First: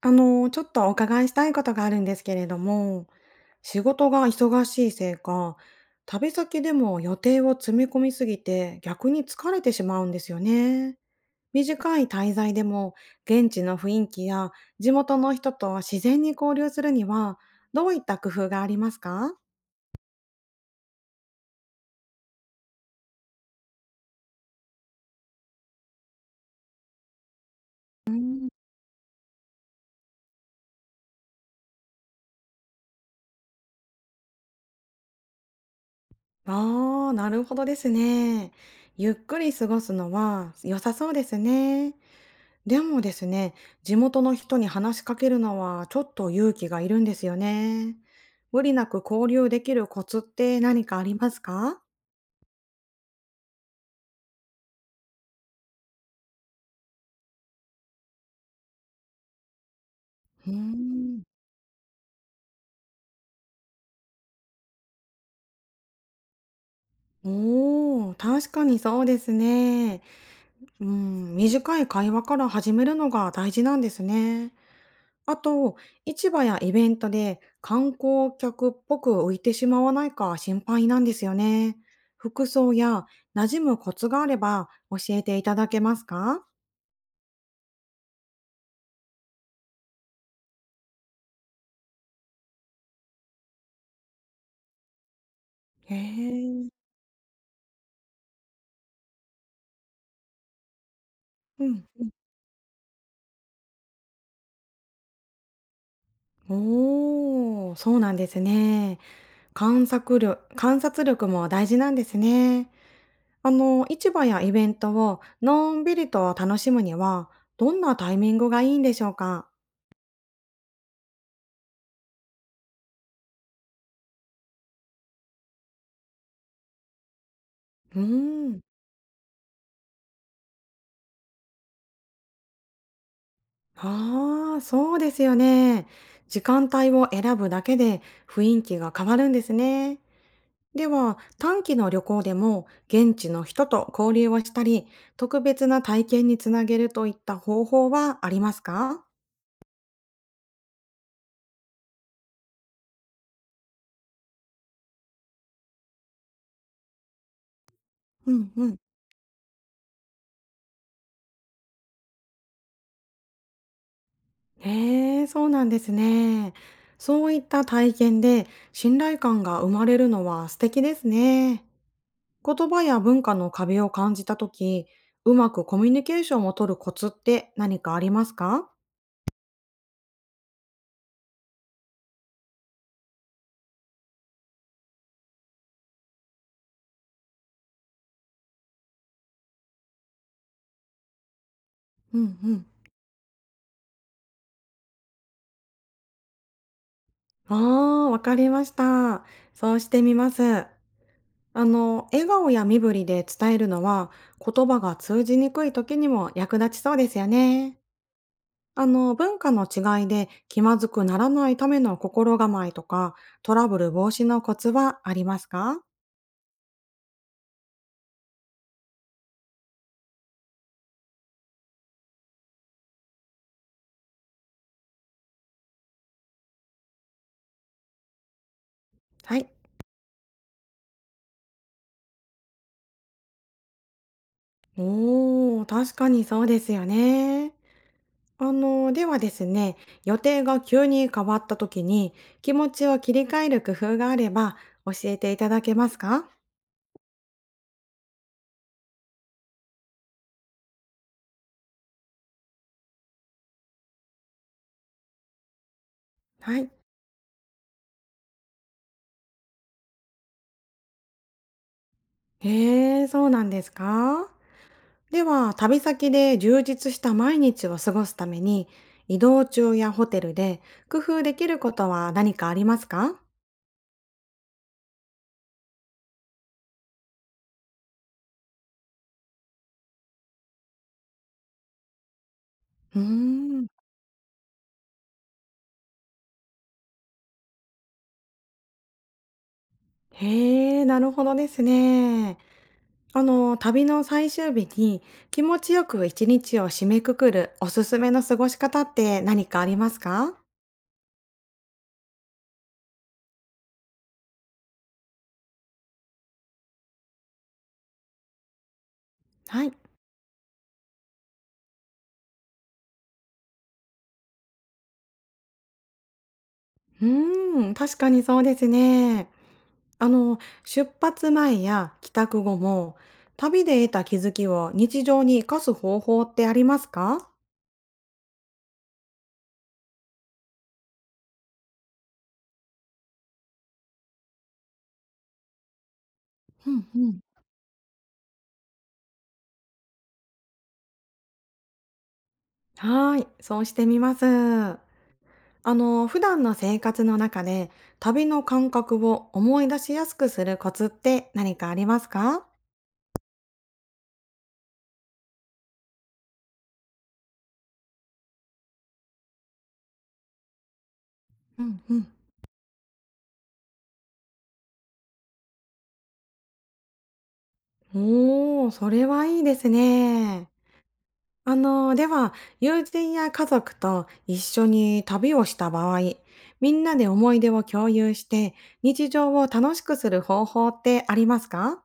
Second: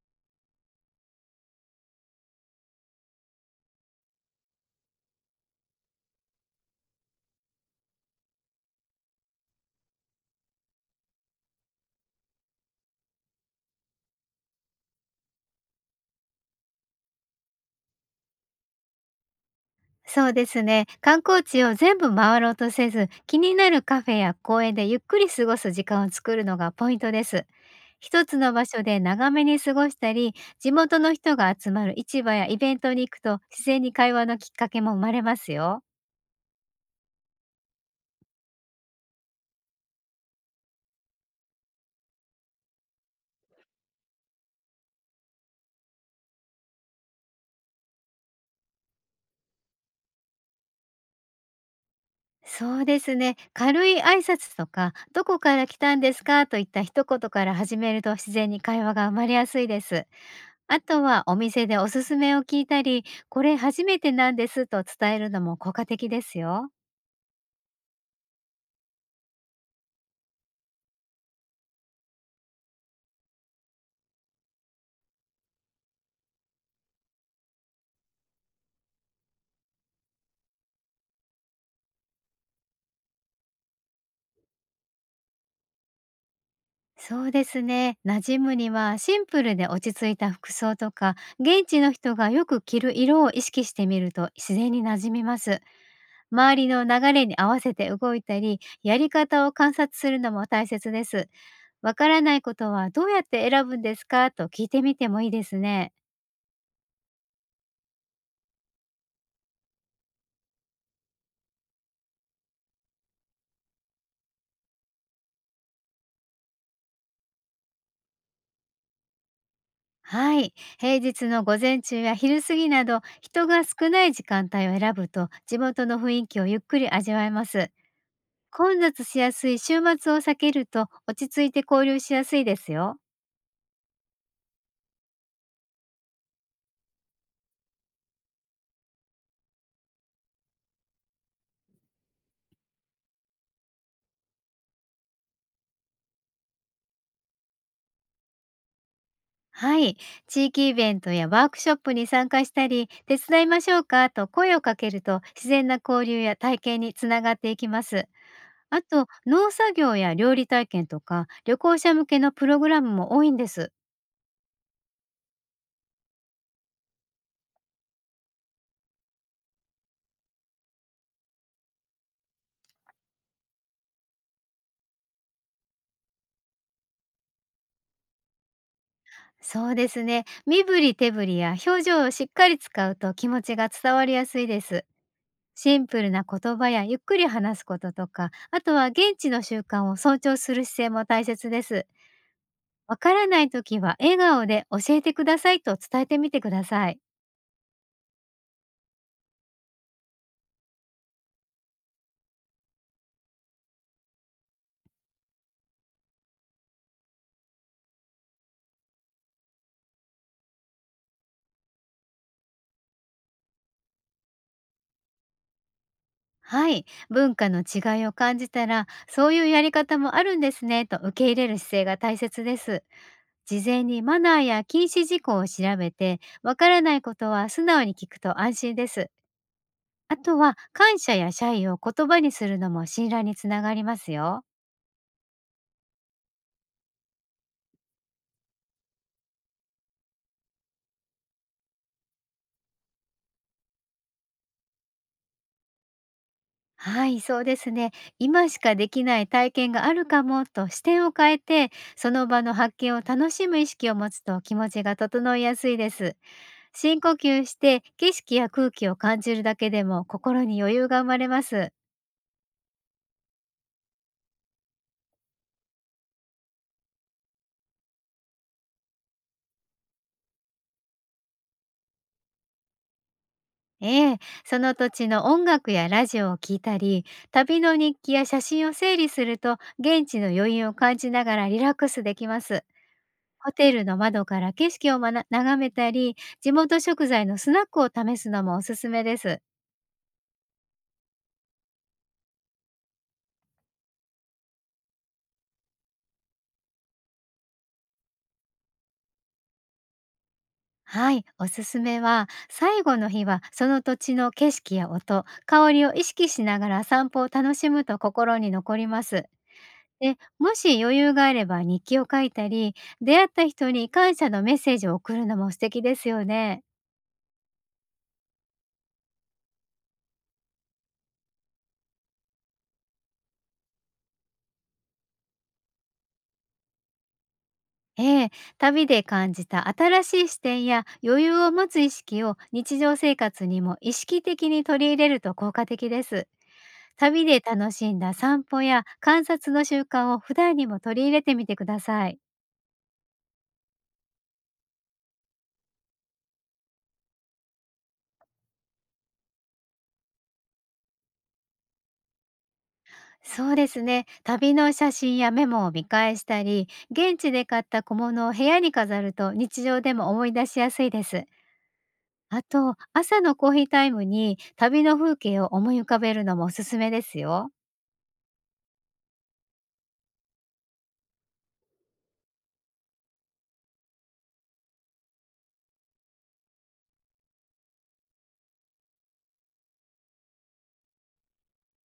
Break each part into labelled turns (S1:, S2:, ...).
S1: ちょっとお伺いしたいことがあるんですけれども、仕事が忙しいせいか、旅先でも予定を詰め込みすぎて逆に疲れてしまうんですよね。短い滞在でも現地の雰囲気や地元の人と自然に交流するにはどういった工夫がありますか？
S2: そうですね。観光地を全部回ろうとせず、気になるカフェや公園でゆっくり過ごす時間を作るのがポイントです。
S1: う
S2: 一つ
S1: ん、
S2: の場所で長めに過ごしたり、地元の人が集まる市場やイベントに行くと、自然に会話のきっかけも生まれますよ。
S1: ああー、なるほどですね。ゆっくり過ごすのは良さそうですね。でもですね、地元の人に話しかけるのはちょっと勇気がいるんですよね。無理なく交流できるコツって何かありますか？
S2: そうですね。軽い挨拶とか、どこから来たんですかといった一言から始めると、自然に会話が生まれやすいです。
S1: うー
S2: あとは、
S1: ん。
S2: お店でおすすめを聞いたり、これ初めてなんですと伝えるのも効果的ですよ。
S1: おー、確かにそうですね。うん、短い会話から始めるのが大事なんですね。あと、市場やイベントで観光客っぽく浮いてしまわないか心配なんですよね。服装や馴染むコツがあれば教えていただけますか？
S2: そうですね。馴染むには、シンプルで落ち着いた服装とか、現地の人がよく着る色を意識してみると、自然に馴染みます。
S1: へ
S2: 周り
S1: え。
S2: の流れに合わせて動いたり、やり方を観察するのも大切です。
S1: うん。
S2: わからないことは、どうやって選ぶんですかと聞いてみてもいいですね。
S1: おお、そうなんですね。観察力も大事なんですね。市場やイベントをのんびりと楽しむには、どんなタイミングがいいんでしょうか？
S2: はい。平日の午前中や昼過ぎなど、人が少ない時間帯を選ぶと、地元の雰囲気をゆっくり味わえます。
S1: うーん。
S2: 混雑しやすい週末を避けると、落ち着いて交流しやすいですよ。
S1: ああ、そうですよね。時間帯を選ぶだけで雰囲気が変わるんですね。では、短期の旅行でも現地の人と交流をしたり、特別な体験につなげるといった方法はありますか？
S2: はい。地域イベントやワークショップに参加したり、手伝いましょうかと声をかけると、自然な交流や体験につながっていきます。
S1: うんうん。
S2: あと、農作業や料理体験とか、旅行者向けのプログラムも多いんです。
S1: へえ、そうなんですね。そういった体験で信頼感が生まれるのは素敵ですね。言葉や文化の壁を感じたとき、うまくコミュニケーションを取るコツって何かありますか？
S2: そうですね。身振り手振りや表情をしっかり使うと、気持ちが伝わりやすいです。シンプルな言葉やゆっくり話すこととか、あとは現地の習慣を尊重する姿勢も大切です。
S1: うんうん。
S2: わからないときは、笑顔で教えてくださいと伝えてみてください。
S1: ああ、わかりました。そうしてみます。笑顔や身振りで伝えるのは言葉が通じにくい時にも役立ちそうですよね。文化の違いで気まずくならないための心構えとか、トラブル防止のコツはありますか？
S2: はい。文化の違いを感じたら、そういうやり方もあるんですねと受け入れる姿勢が大切です。事前にマナーや禁止事項を調べて、わからないことは素直に聞くと安心です。
S1: はい。
S2: あとは、感謝や謝意を言葉にするのも信頼につながりますよ。
S1: おー、確かにそうですよね。ではですね、予定が急に変わった時に気持ちを切り替える工夫があれば教えていただけますか？
S2: はい、そうですね。今しかできない体験があるかもと視点を変えて、その場の発見を楽しむ意識を持つと、気持ちが整いやすいです。
S1: はい。
S2: 深呼吸して景色や空気を感じるだけでも、心に余裕が生まれます。
S1: へえ、そうなんですか？では、旅先で充実した毎日を過ごすために、移動中やホテルで工夫できることは何かありますか？
S2: ええ、その土地の音楽やラジオを聴いたり、旅の日記や写真を整理すると、現地の余韻を感じながらリラックスできます。
S1: うー
S2: ホ
S1: ん。
S2: テルの窓から景色をまな眺めたり、地元食材のスナックを試すのもおすすめです。
S1: へえ、なるほどですね。旅の最終日に気持ちよく一日を締めくくるおすすめの過ごし方って何かありますか？
S2: はい、おすすめは、最後の日はその土地の景色や音、香りを意識しながら散歩を楽しむと心に残ります。
S1: はい。
S2: で、もし余裕があれば日記を書いたり、出会った人に感謝のメッセージを送るのも素敵ですよね。
S1: うーん、確かにそうですね。あの、出発前や帰宅後も、旅で得た気づきを日常に生かす方法ってありますか？
S2: ええ、旅で感じた新しい視点や余裕を持つ意識を日常生活にも意識的に取り入れると、効果的です。
S1: うんうん。
S2: 旅で楽しんだ散歩や観察の習慣を普段にも取り入れてみてください。
S1: はーい、そうしてみます。普段の生活の中で、旅の感覚を思い出しやすくするコツって何かありますか？
S2: そうですね。旅の写真やメモを見返したり、現地で買った小物を部屋に飾ると、日常でも思い出しやすいです。
S1: うんうん。
S2: あと、朝のコーヒータイムに旅の風景を思い浮かべるのもおすすめですよ。
S1: おー、それはいいですね。では、友人や家族と一緒に旅をした場合、みんなで思い出を共有して、日常を楽しくする方法ってありますか？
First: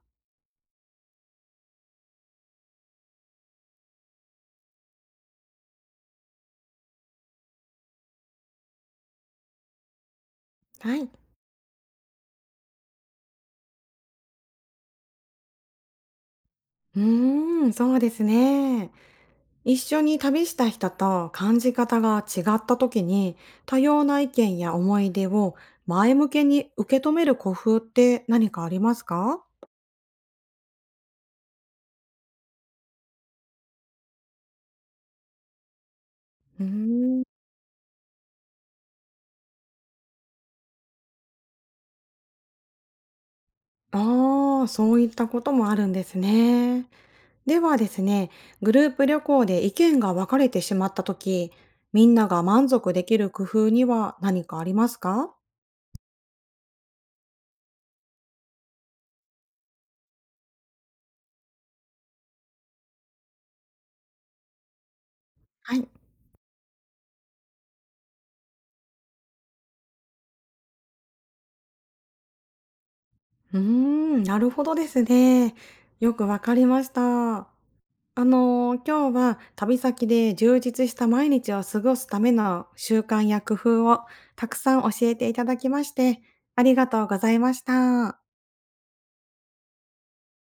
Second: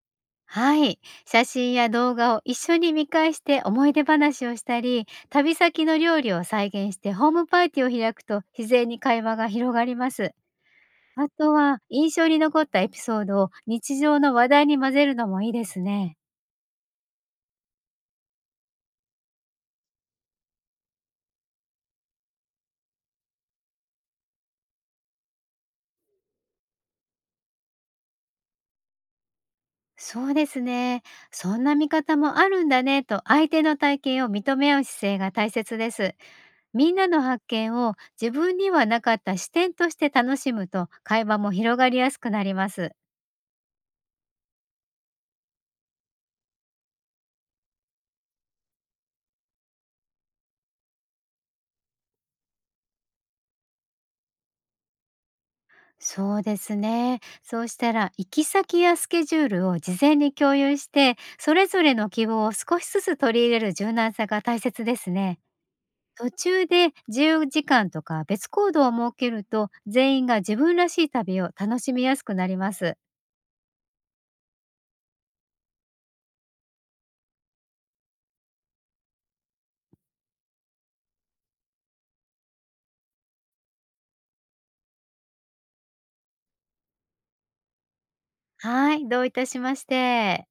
S2: はい。写真や動画を一緒に見返して思い出話をしたり、旅先の料理を再現してホームパーティーを開くと、自然に会話が広がります。
S1: はい。
S2: あとは、印象に残ったエピソードを日常の話題に混ぜるのもいいですね。
S1: うーん、そうですね。一緒に旅した人と感じ方が違った時に多様な意見や思い出を前向けに受け止める工夫って何かありますか？
S2: そうですね。そんな見方もあるんだねと相手の体験を認め合う姿勢が大切です。
S1: うー
S2: みんなの
S1: ん。
S2: 発見を自分にはなかった視点として楽しむと、会話も広がりやすくなります。
S1: ああ、そういったこともあるんですね。ではですね、グループ旅行で意見が分かれてしまった時、みんなが満足できる工夫には何かありますか？
S2: そうですね。そうしたら、行き先やスケジュールを事前に共有して、それぞれの希望を少しずつ取り入れる柔軟さが大切ですね。
S1: はい。
S2: 途中で自由時間とか別行動を設けると、全員が自分らしい旅を楽しみやすくなります。
S1: うーん、なるほどですね。よくわかりました。今日は旅先で充実した毎日を過ごすための習慣や工夫をたくさん教えていただきまして、ありがとうございました。
S2: はい、どういたしまして。